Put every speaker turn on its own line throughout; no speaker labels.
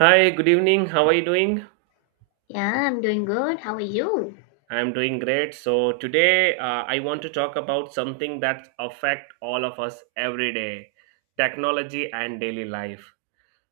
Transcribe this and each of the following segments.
Hi, good evening. How are you doing?
Yeah, I'm doing good. How are you?
I'm doing great. So today I want to talk about something that affect all of us every day, technology and daily life.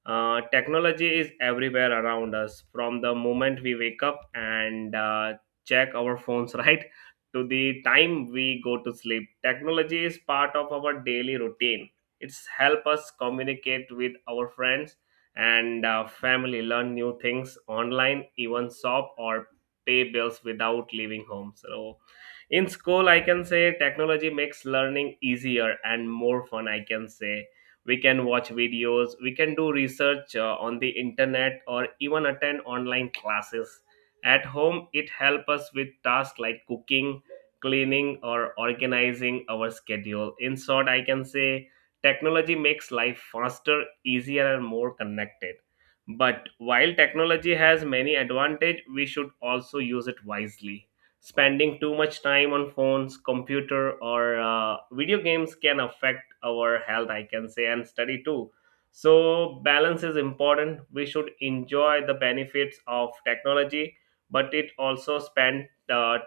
Technology is everywhere around us from the moment we wake up and check our phones, right? To the time we go to sleep. Technology is part of our daily routine. It's help us communicate with our friends and family, learn new things online, even shop or pay bills without leaving home. So, in school, I can say technology makes learning easier and more fun. I can say we can watch videos, we can do research on the internet or even attend online classes at home. It helps us with tasks like cooking, cleaning, or organizing our schedule. In short, I can say technology makes life faster, easier, and more connected. But while technology has many advantages, we should also use it wisely. Spending too much time on phones, computer, or video games can affect our health, I can say, and study too. So, balance is important. We should enjoy the benefits of technology, but it also spend uh,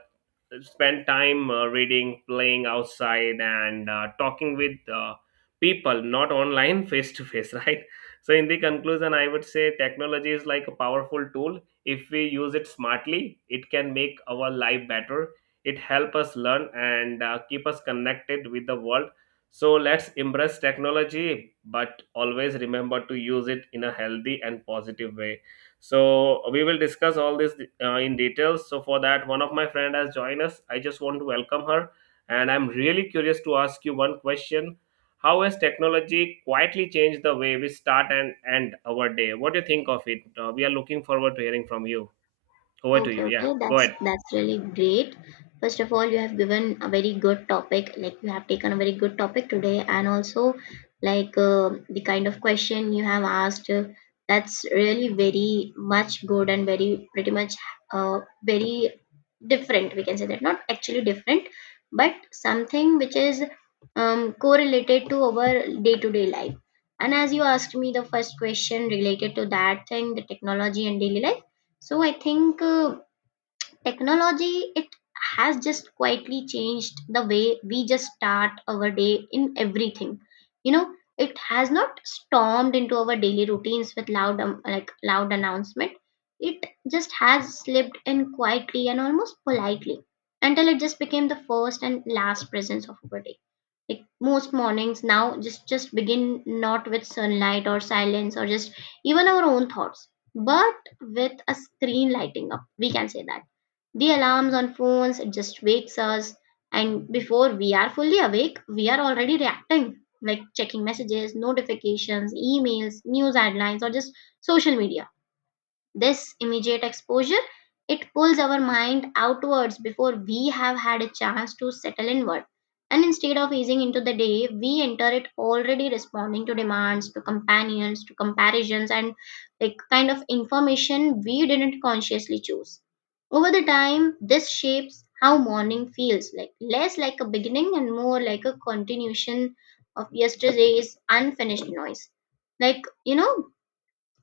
spend time reading, playing outside, and talking with people, not online, face to face, right? So, in the conclusion, I would say technology is like a powerful tool. If we use it smartly, it can make our life better. It helps us learn and keep us connected with the world. So, let's embrace technology, but always remember to use it in a healthy and positive way. So we will discuss all this in details. So for that, one of my friend has joined us. I just want to welcome her, and I'm really curious to ask you one question. How has technology quietly changed the way we start and end our day? What do you think of it? We are looking forward to hearing from you. Over to
Okay,
you, yeah,
okay,
go ahead.
that's really great. First of all, you have given a very good topic. Like you have taken a very good topic today, and also the kind of question you have asked. That's really very much good and very pretty much very different. We can say that not actually different, but something which is correlated to our day to day life. And as you asked me the first question related to that thing, the technology and daily life. So I think. Technology, it has just quietly changed the way we just start our day in everything. You know, it has not stormed into our daily routines with loud, like loud announcement. It just has slipped in quietly and almost politely until it just became the first and last presence of our day. Like most mornings now, just begin not with sunlight or silence or just even our own thoughts, but with a screen lighting up. We can say that the alarms on phones just wakes us, and before we are fully awake, we are already reacting, like checking messages, notifications, emails, news headlines, or just social media. This immediate exposure, it pulls our mind outwards before we have had a chance to settle inward. And instead of easing into the day, we enter it already responding to demands, to companions, to comparisons, and like kind of information we didn't consciously choose. Over the time, this shapes how morning feels, like less like a beginning and more like a continuation of yesterday's unfinished noise. Like, you know,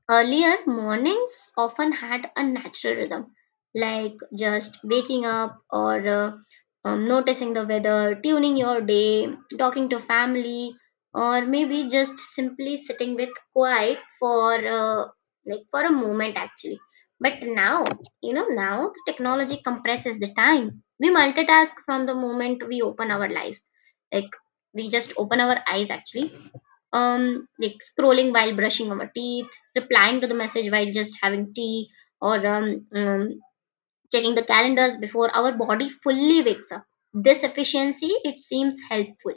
earlier, mornings often had a natural rhythm, like just waking up or noticing the weather, tuning your day, talking to family, or maybe just simply sitting with quiet for like for a moment actually. But now, you know, now the technology compresses the time. We multitask from the moment we open our lives. Like we just open our eyes actually, like scrolling while brushing our teeth, replying to the message while just having tea, or checking the calendars before our body fully wakes up. This efficiency, it seems helpful,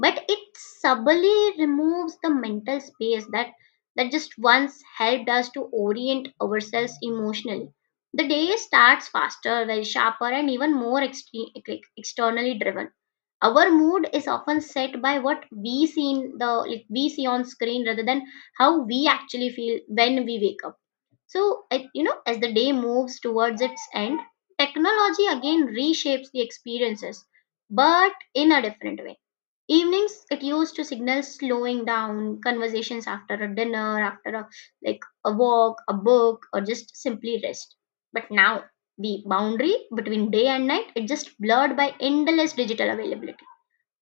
but it subtly removes the mental space that just once helped us to orient ourselves emotionally. The day starts faster, very sharper, and even more like, externally driven. Our mood is often set by what we see in the like we see on screen rather than how we actually feel when we wake up. You know, as the day moves towards its end, technology again reshapes the experiences, but in a different way. Evenings, it used to signal slowing down, conversations after a dinner, after a like a walk, a book, or just simply rest. But now, the boundary between day and night, it just blurred by endless digital availability.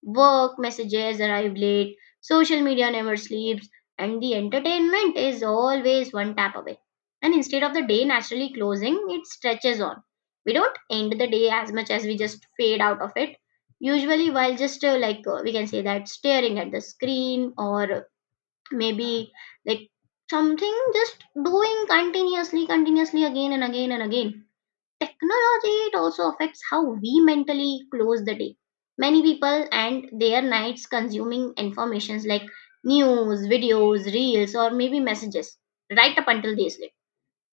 Work messages arrive late, social media never sleeps, and the entertainment is always one tap away. And instead of the day naturally closing, it stretches on. We don't end the day as much as we just fade out of it. Usually, while just like we can say that staring at the screen, or maybe like something just doing continuously, continuously again and again and again. Technology, it also affects how we mentally close the day. Many people and their nights consuming informations like news, videos, reels, or maybe messages right up until they sleep.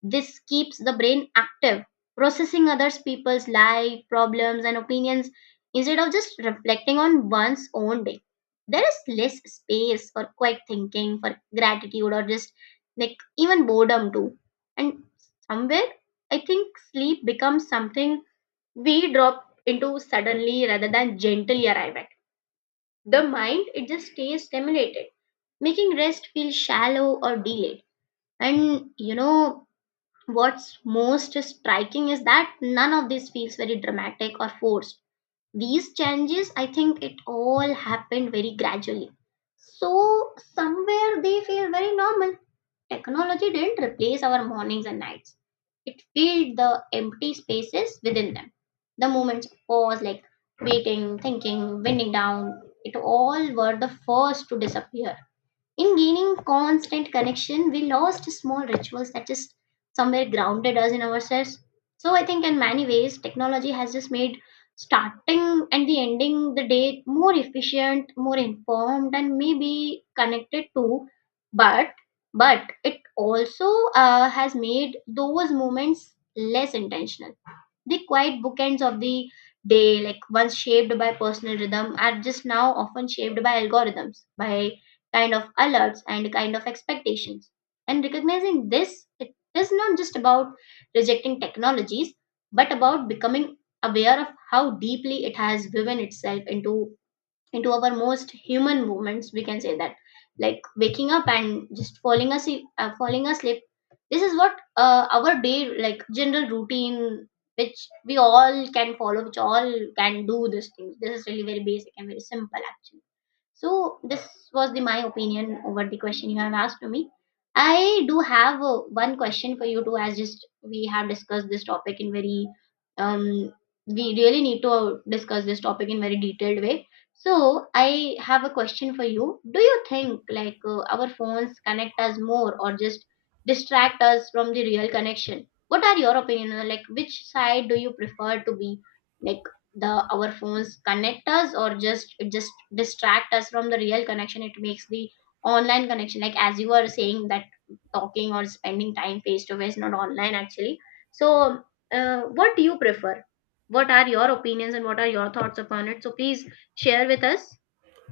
This keeps the brain active, processing others people's life, problems, and opinions instead of just reflecting on one's own day. There is less space for quiet thinking, for gratitude, or just like even boredom too. And somewhere, I think sleep becomes something we drop into suddenly rather than gently arrive at. The mind, it just stays stimulated, making rest feel shallow or delayed. And you know, what's most striking is that none of this feels very dramatic or forced. These changes, I think it all happened very gradually. So, somewhere they feel very normal. Technology didn't replace our mornings and nights, it filled the empty spaces within them. The moments of pause, like waiting, thinking, winding down, it all were the first to disappear. In gaining constant connection, we lost small rituals that just somewhere grounded us in ourselves. So I think in many ways, technology has just made starting and the ending the day more efficient, more informed, and maybe connected to. But but it also has made those moments less intentional. The quiet bookends of the day, like once shaped by personal rhythm, are just now often shaped by algorithms, by kind of alerts and kind of expectations. And recognizing this, it is not just about rejecting technologies, but about becoming aware of how deeply it has woven itself into our most human moments, we can say that like waking up and just falling asleep, falling asleep. This is what our day, like general routine, which we all can follow, which all can do this thing, this is really very basic and very simple actually. So this was the my opinion over the question you have asked to me. I do have one question for you too, as just we have discussed this topic in very um we really need to discuss this topic in very detailed way. So I have a question for you. Do you think our phones connect us more or just distract us from the real connection? What are your opinion? Like which side do you prefer to be? Like the our phones connect us or just distract us from the real connection? It makes the online connection like as you were saying that talking or spending time face to face, not online actually. So what do you prefer, what are your opinions and what are your thoughts upon it? So please share with us.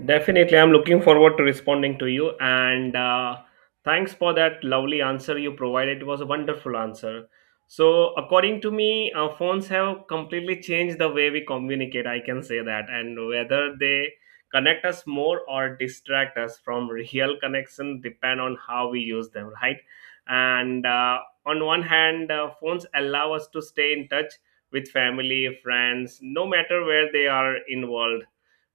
Definitely, I'm looking forward to responding to you. And Thanks for that lovely answer you provided. It was a wonderful answer. So, according to me, phones have completely changed the way we communicate, I can say that. And whether they connect us more or distract us from real connection depend on how we use them, right? And On one hand, phones allow us to stay in touch with family, friends, no matter where they are in world.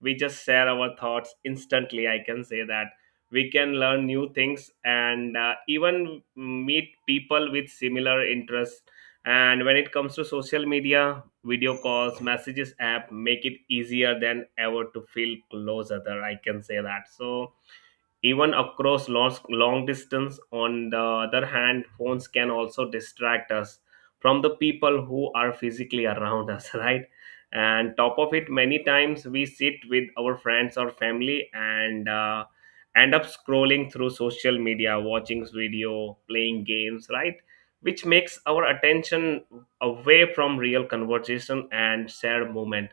We just share our thoughts instantly, I can say that. We can learn new things and even meet people with similar interests. And when it comes to social media, video calls, messages app make it easier than ever to feel closer there, I can say that. So even across long, long distance, on the other hand, phones can also distract us from the people who are physically around us, right. And top of it, many times we sit with our friends or family and end up scrolling through social media, watching video, playing games, right, which makes our attention away from real conversation and shared moment.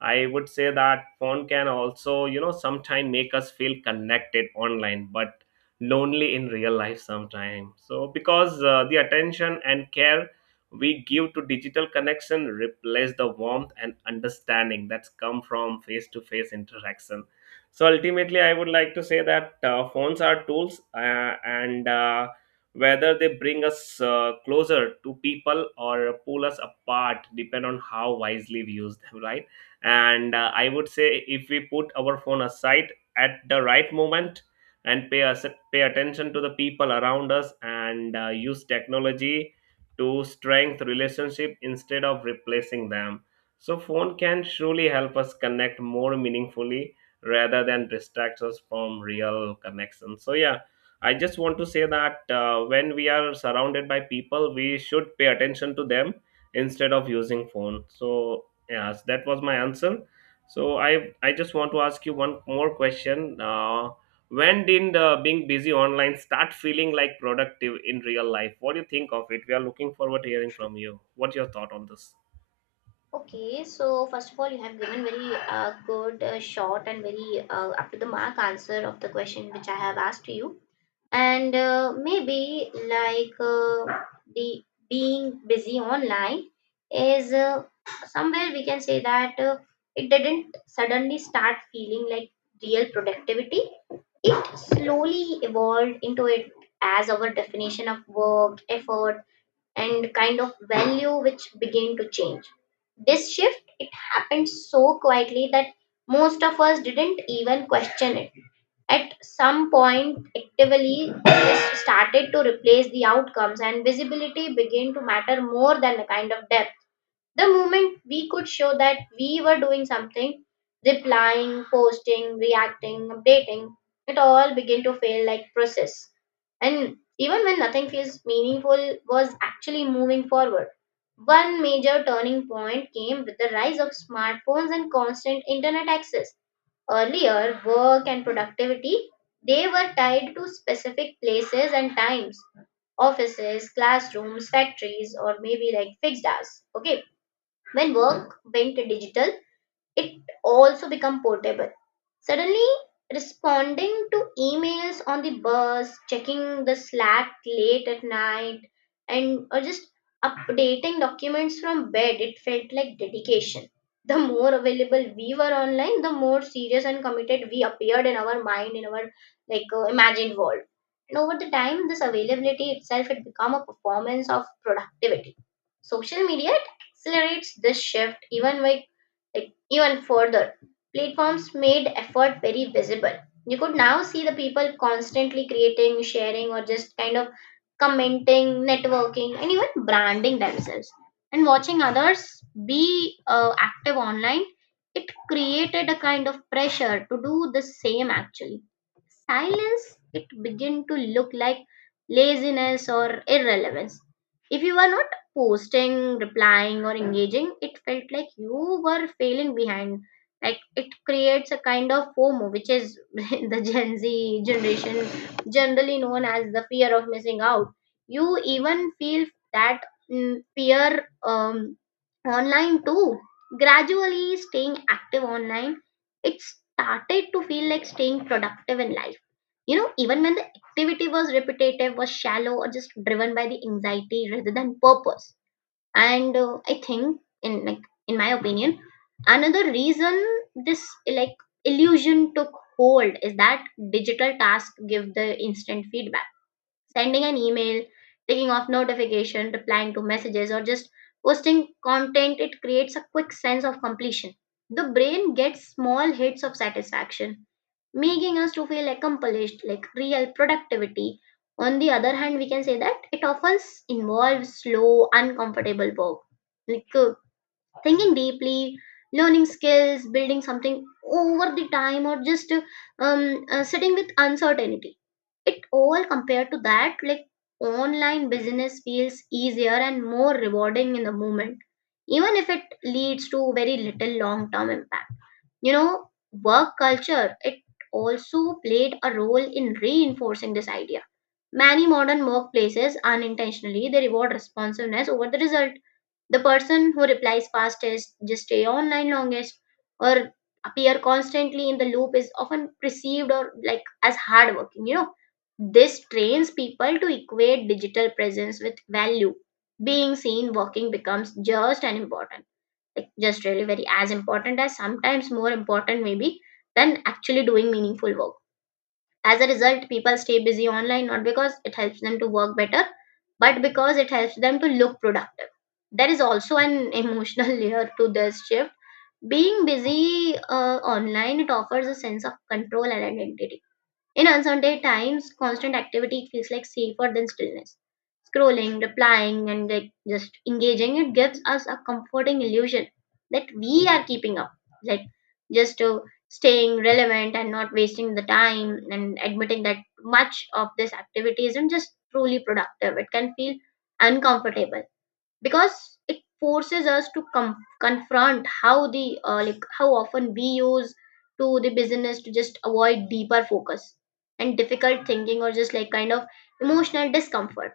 I would say that phone can also, you know, sometimes make us feel connected online, but lonely in real life sometimes. So because the attention and care we give to digital connection replace the warmth and understanding that's come from face-to-face interaction. So ultimately, I would like to say that phones are tools, and whether they bring us closer to people or pull us apart, depend on how wisely we use them, right? and I would say if we put our phone aside at the right moment and pay attention to the people around us and use technology to strengthen relationship instead of replacing them. So phone can surely help us connect more meaningfully rather than distract us from real connection. So yeah, I just want to say that when we are surrounded by people, we should pay attention to them instead of using phone. So yeah, so that was my answer. So I just want to ask you one more question. When did being busy online start feeling like productive in real life? What do you think of it? We are looking forward to hearing from you. What's your thought on this?
Okay, so first of all, you have given very good, short, and very up to the mark answer of the question which I have asked you. And maybe the being busy online is, somewhere we can say that, it didn't suddenly start feeling like real productivity. It slowly evolved into it as our definition of work, effort, and kind of value which began to change. This shift, it happened so quietly that most of us didn't even question it. At some point, actively tests started to replace the outcomes, and visibility began to matter more than the kind of depth. The moment we could show that we were doing something, replying, posting, reacting, updating, it all began to feel like process. And even when nothing feels meaningful, was actually moving forward. One major turning point came with the rise of smartphones and constant internet access. Earlier, work and productivity, they were tied to specific places and times, offices, classrooms, factories, or maybe like fixed hours. Okay, when work went digital, it also become portable. Suddenly responding to emails on the bus, checking the slack late at night, and or just updating documents from bed, it felt like dedication. The more available we were online, the more serious and committed we appeared in our mind, in our imagined world. And over the time, this availability itself had become a performance of productivity. Social media, it accelerates this shift even by like even further. Platforms made effort very visible. You could now see the people constantly creating, sharing, or just kind of commenting, networking, and even branding themselves. And watching others be active online, it created a kind of pressure to do the same actually. Silence, it begin to look like laziness or irrelevance. If you were not posting, replying, or engaging, it felt like you were failing behind. Like it creates a kind of FOMO, which is the Gen Z generation generally known as the fear of missing out. You even feel that, fear, um, online too. Gradually, staying active online, it started to feel like staying productive in life, you know, even when the activity was repetitive, was shallow, or just driven by the anxiety rather than purpose. And I think, in my opinion, another reason this like illusion took hold is that digital tasks give the instant feedback. Sending an email, taking off notification, replying to messages, or just posting content, it creates a quick sense of completion. The brain gets small hits of satisfaction making us to feel accomplished like real productivity. On the other hand, we can say that it often involves slow uncomfortable work, like thinking deeply, learning skills, building something over the time, or just sitting with uncertainty. It all compared to that, like online business feels easier and more rewarding in the moment, even if it leads to very little long term impact, you know work culture, it also played a role in reinforcing this idea. Many modern workplaces unintentionally they reward responsiveness over the result. The person who replies fastest, just stay online longest, or appear constantly in the loop is often perceived or like as hardworking, you know. This trains people to equate digital presence with value. Being seen working becomes just and important, like just really very as important as sometimes more important maybe than actually doing meaningful work. As a result, people stay busy online not because it helps them to work better, but because it helps them to look productive. There is also an emotional layer to this shift. Being busy online, it offers a sense of control and identity. In uncertain times, constant activity feels like safer than stillness. Scrolling, replying, and like just engaging, it gives us a comforting illusion that we are keeping up, like just to staying relevant and not wasting the time, and admitting that much of this activity isn't just truly productive. It can feel uncomfortable because it forces us to confront how the like how often we use to the business to just avoid deeper focus and difficult thinking or just like kind of emotional discomfort.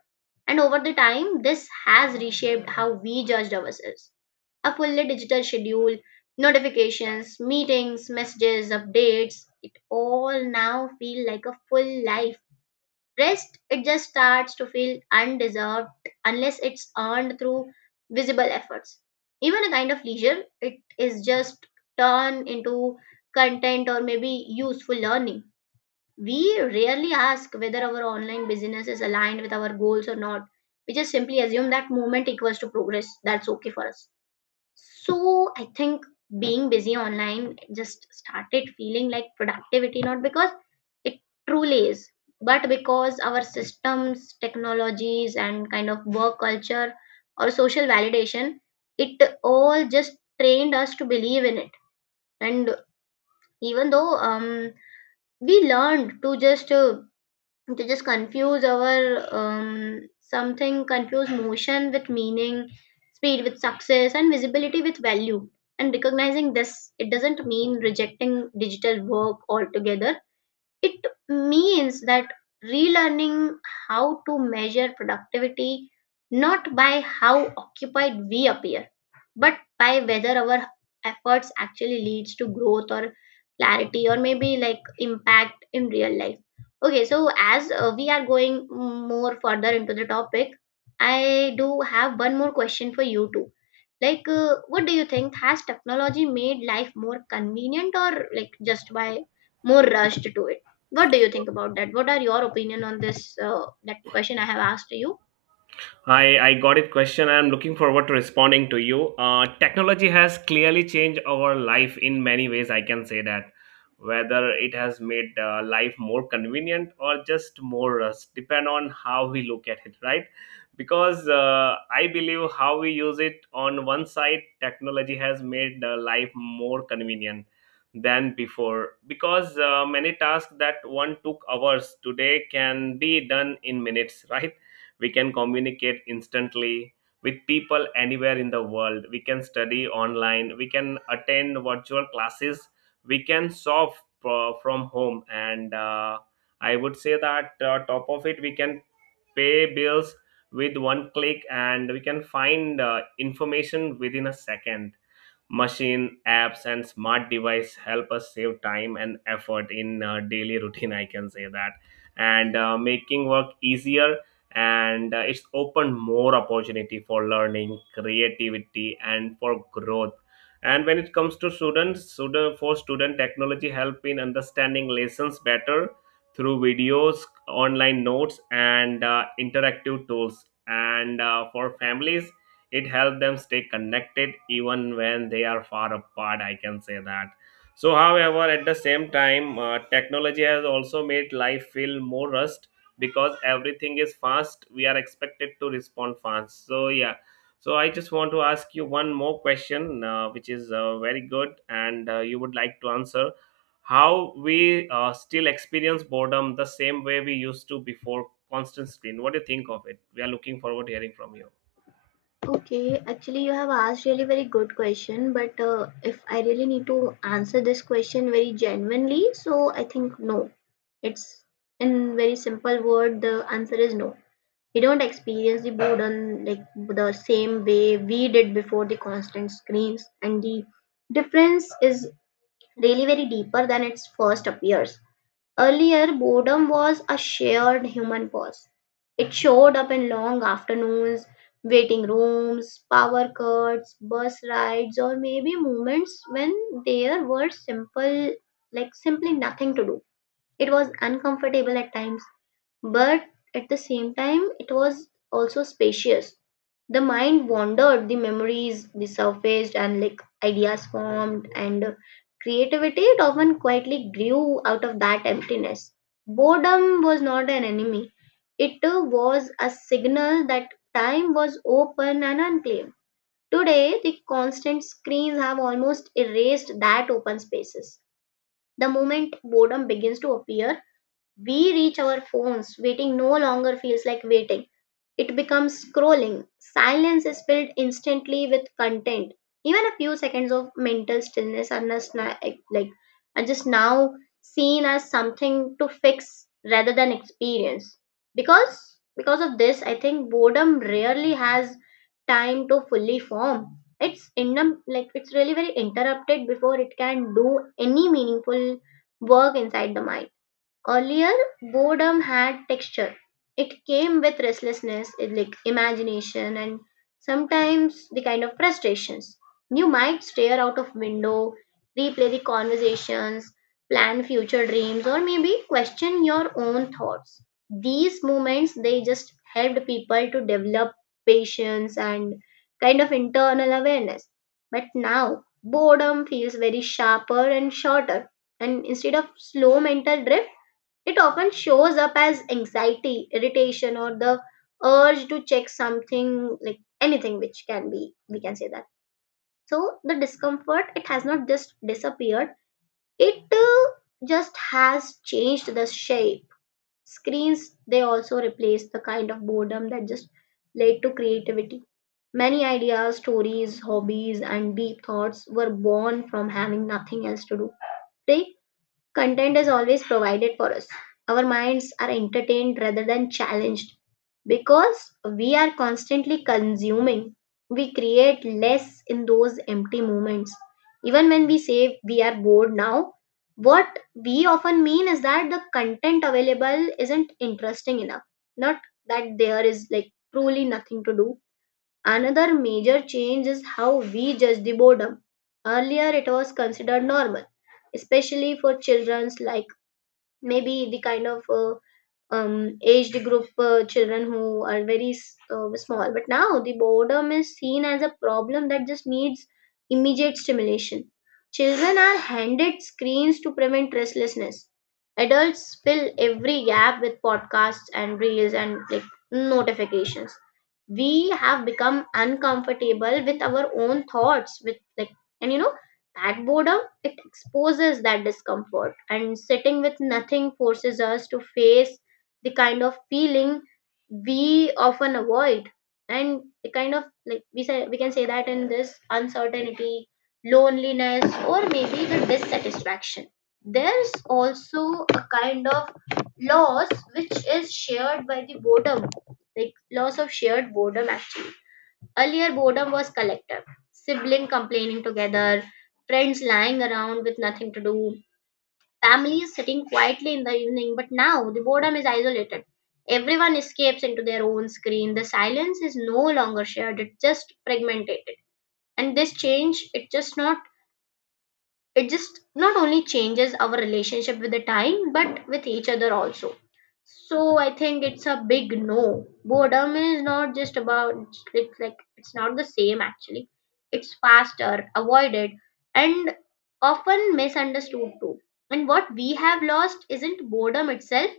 And over the time this has reshaped how we judged ourselves. A fully digital schedule, notifications, meetings, messages, updates, it all now feel like a full life. Rest, it just starts to feel undeserved unless it's earned through visible efforts. Even a kind of leisure, it is just turned into content or maybe useful learning. We rarely ask whether our online business is aligned with our goals or not. We just simply assume that movement equals to progress. That's okay for us. So I think being busy online just started feeling like productivity, not because it truly is, but because our systems, technologies, and kind of work culture or social validation, it all just trained us to believe in it. And even though we learned to just confuse our something confuse motion with meaning, speed with success, and visibility with value. And recognizing this, it doesn't mean rejecting digital work altogether, it means that relearning how to measure productivity, not by how occupied we appear, but by whether our efforts actually leads to growth or clarity or maybe like impact in real life. Okay, so as we are going more further into the topic, I do have one more question for you too. Like what do you think, has technology made life more convenient or like just by more rushed to it? What do you think about that? What are your opinion on this? That question I have asked you.
I got it question. I'm looking forward to responding to you. Technology has clearly changed our life in many ways, I can say that. Whether it has made life more convenient or just more rust, depend on how we look at it, right? Because I believe how we use it. On one side, technology has made life more convenient than before. Because many tasks that one took hours today can be done in minutes, right? We can communicate instantly with people anywhere in the world. We can study online, we can attend virtual classes, we can solve from home, and I would say that top of it, we can pay bills with one click, and we can find information within a second. Machine apps and smart device help us save time and effort in daily routine, I can say that, and making work easier, and it's opened more opportunity for learning, creativity, and for growth. And when it comes to for student, technology help in understanding lessons better through videos, online notes, and interactive tools, and for families, it helps them stay connected even when they are far apart, I can say that. So however, at the same time, technology has also made life feel more rushed because everything is fast, we are expected to respond fast. So yeah, so I just want to ask you one more question, which is very good, and you would like to answer. How we still experience boredom the same way we used to before constant screen? What do you think of it? We are looking forward to hearing from you.
Okay, actually, you have asked really very good question, but if I really need to answer this question very genuinely, so I think no. It's in very simple word, the answer is no. We don't experience the boredom like the same way we did before the constant screens, and the difference is really very deeper than it first appears. Earlier, boredom was a shared human cause. It showed up in long afternoons, waiting rooms, power cuts, bus rides, or maybe moments when there were simple, like simply nothing to do. It was uncomfortable at times, but at the same time it was also spacious. The mind wandered, the memories resurfaced, and like ideas formed, and creativity it often quietly grew out of that emptiness. Boredom was not an enemy, it was a signal that time was open and unclaimed. Today, the constant screens have almost erased that open spaces. The moment boredom begins to appear, we reach our phones. Waiting no longer feels like waiting. It becomes scrolling. Silence is filled instantly with content. Even a few seconds of mental stillness are just na- like, are just now seen as something to fix rather than experience. Because of this, I think boredom rarely has time to fully form. It's in like It's really very interrupted before it can do any meaningful work inside the mind. Earlier, boredom had texture. It came with restlessness, like imagination, and sometimes the kind of frustrations. You might stare out of window, replay the conversations, plan future dreams, or maybe question your own thoughts. These moments they just helped people to develop patience and kind of internal awareness. But now boredom feels very sharper and shorter, and instead of slow mental drift it often shows up as anxiety, irritation, or the urge to check something like anything, which can be, we can say that. So the discomfort, it has not just disappeared, it just has changed the shape. Screens, they also replace the kind of boredom that just led to creativity. Many ideas, stories, hobbies, and deep thoughts were born from having nothing else to do. Today, content is always provided for us. Our minds are entertained rather than challenged because we are constantly consuming. We create less in those empty moments. Even when we say we are bored now, what we often mean is that the content available isn't interesting enough, not that there is like truly nothing to do. Another major change is how we judge the boredom. Earlier, it was considered normal, especially for children, like maybe the kind of aged group children who are very small. But now the boredom is seen as a problem that just needs immediate stimulation. Children are handed screens to prevent restlessness. Adults fill every gap with podcasts and reels and like notifications. We have become uncomfortable with our own thoughts, with like, and you know, that boredom it exposes that discomfort, and sitting with nothing forces us to face the kind of feeling we often avoid, and the kind of like we say we can say that in this uncertainty, loneliness, or maybe the dissatisfaction. There's also a kind of loss which is shared by the boredom, like loss of shared boredom actually. Earlier boredom was collective, sibling complaining together, friends lying around with nothing to do, family is sitting quietly in the evening, but now the boredom is isolated. Everyone escapes into their own screen. The silence is no longer shared, it's just fragmented. And this change, it just not only changes our relationship with the time but with each other also. So I think it's a big no, boredom is not just about, it's like it's not the same actually. It's faster avoided and often misunderstood too. And what we have lost isn't boredom itself,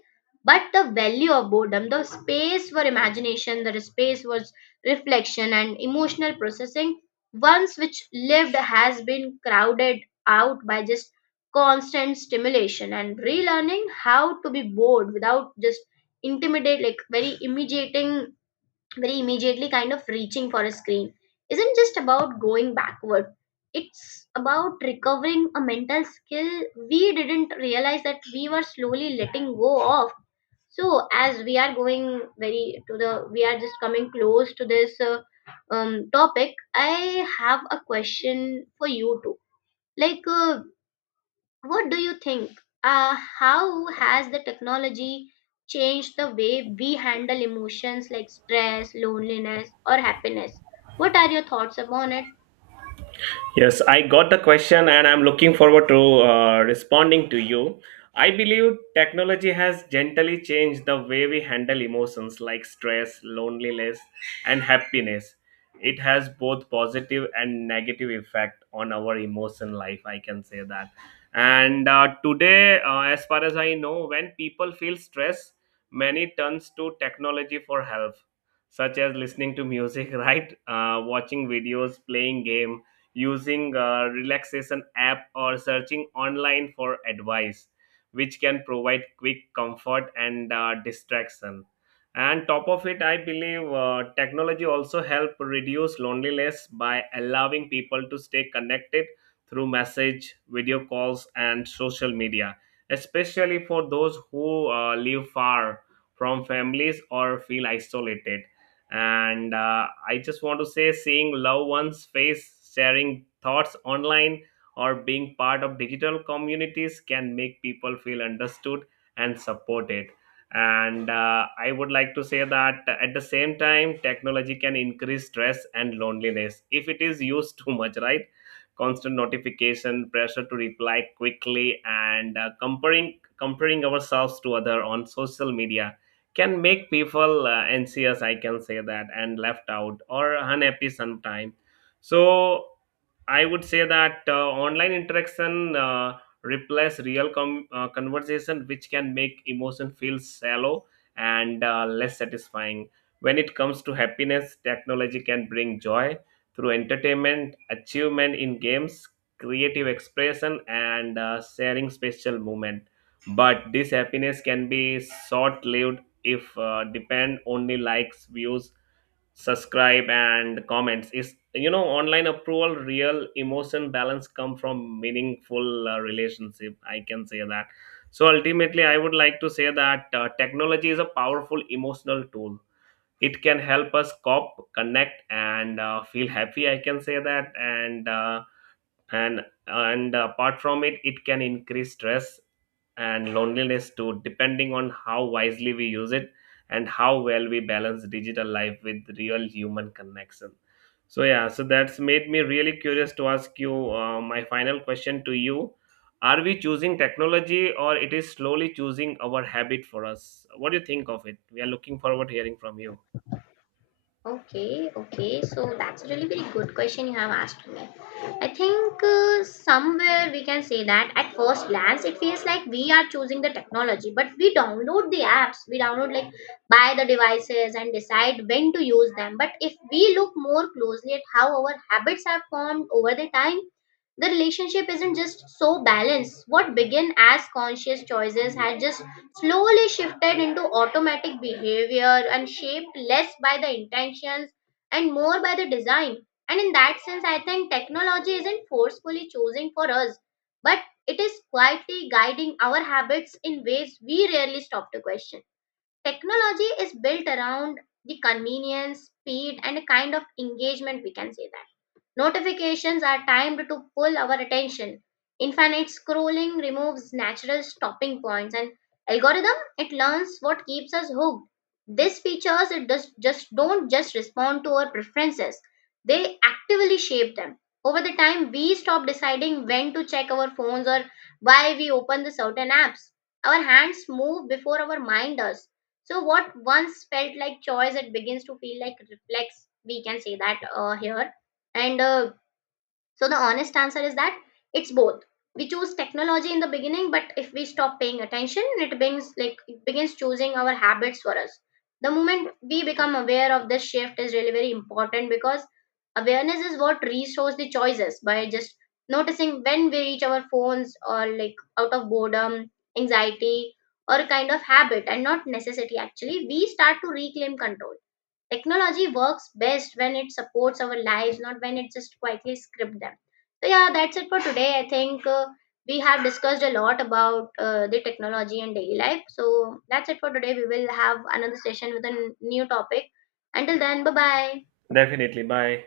but the value of boredom, the space for imagination, the space for reflection and emotional processing once which lived has been crowded out by just constant stimulation. And relearning how to be bored without just intimidate like very immediating very immediately kind of reaching for a screen isn't just about going backward, it's about recovering a mental skill we didn't realize that we were slowly letting go of. So as we are going very to the, we are just coming close to this topic, I have a question for you too. Like what do you think? How has the technology changed the way we handle emotions like stress, loneliness, or happiness? What are your thoughts upon it?
Yes, I got the question and I'm looking forward to responding to you. I believe technology has gently changed the way we handle emotions like stress, loneliness, and happiness. It has both positive and negative effect on our emotion life, I can say that. And today, as far as I know, when people feel stress, many turns to technology for help, such as listening to music, right? Watching videos, playing game, using a relaxation app, or searching online for advice, which can provide quick comfort and distraction. And top of it, I believe technology also help reduce loneliness by allowing people to stay connected through message, video calls, and social media, especially for those who live far from families or feel isolated. And I just want to say seeing loved ones face, sharing thoughts online, or being part of digital communities can make people feel understood and supported. And I would like to say that at the same time, technology can increase stress and loneliness if it is used too much, right. Constant notification, pressure to reply quickly, and comparing ourselves to other on social media can make people anxious, I can say that, and left out or unhappy sometime. So I would say that online interaction replace real conversation, which can make emotion feel shallow and less satisfying. When it comes to happiness, technology can bring joy through entertainment, achievement in games, creative expression, and sharing special moment. But this happiness can be short lived if depend only likes, views, subscribe, and comments. Is, you know, online approval. Real emotion balance come from meaningful relationship, I can say that. So ultimately, I would like to say that technology is a powerful emotional tool. It can help us cop connect and feel happy, I can say that, and apart from it, it can increase stress and loneliness too, depending on how wisely we use it and how well we balance digital life with real human connection. So yeah, so that's made me really curious to ask you my final question to you. Are we choosing technology, or it is slowly choosing our habit for us? What do you think of it? We are looking forward to hearing from you.
Okay, okay. So that's a really very good question you have asked me. I think somewhere we can say that at first glance it feels like we are choosing the technology, but we download the apps, we download like buy the devices and decide when to use them. But if we look more closely at how our habits are formed over the time, the relationship isn't just so balanced. What began as conscious choices has just slowly shifted into automatic behavior and shaped less by the intentions and more by the design. And in that sense, I think technology isn't forcefully chosen for us, but it is quietly guiding our habits in ways we rarely stop to question. Technology is built around the convenience, speed, and a kind of engagement, we can say that. Notifications are timed to pull our attention. Infinite scrolling removes natural stopping points and algorithm it learns what keeps us hooked. These features it does just don't just respond to our preferences. They actively shape them. Over the time we stop deciding when to check our phones or why we open the certain apps. Our hands move before our mind does. So what once felt like choice it begins to feel like reflex. We can say that here and so the honest answer is that it's both. We choose technology in the beginning, but if we stop paying attention, it begins choosing our habits for us. The moment we become aware of this shift is really very important because awareness is what restores the choices by just noticing when we reach our phones or like out of boredom, anxiety, or a kind of habit and not necessity actually, we start to reclaim control. Technology works best when it supports our lives, not when it just quietly scripts them. So, yeah, that's it for today. I think we have discussed a lot about the technology and daily life. So, that's it for today. We will have another session with a new topic. Until then, bye bye.
Definitely, bye.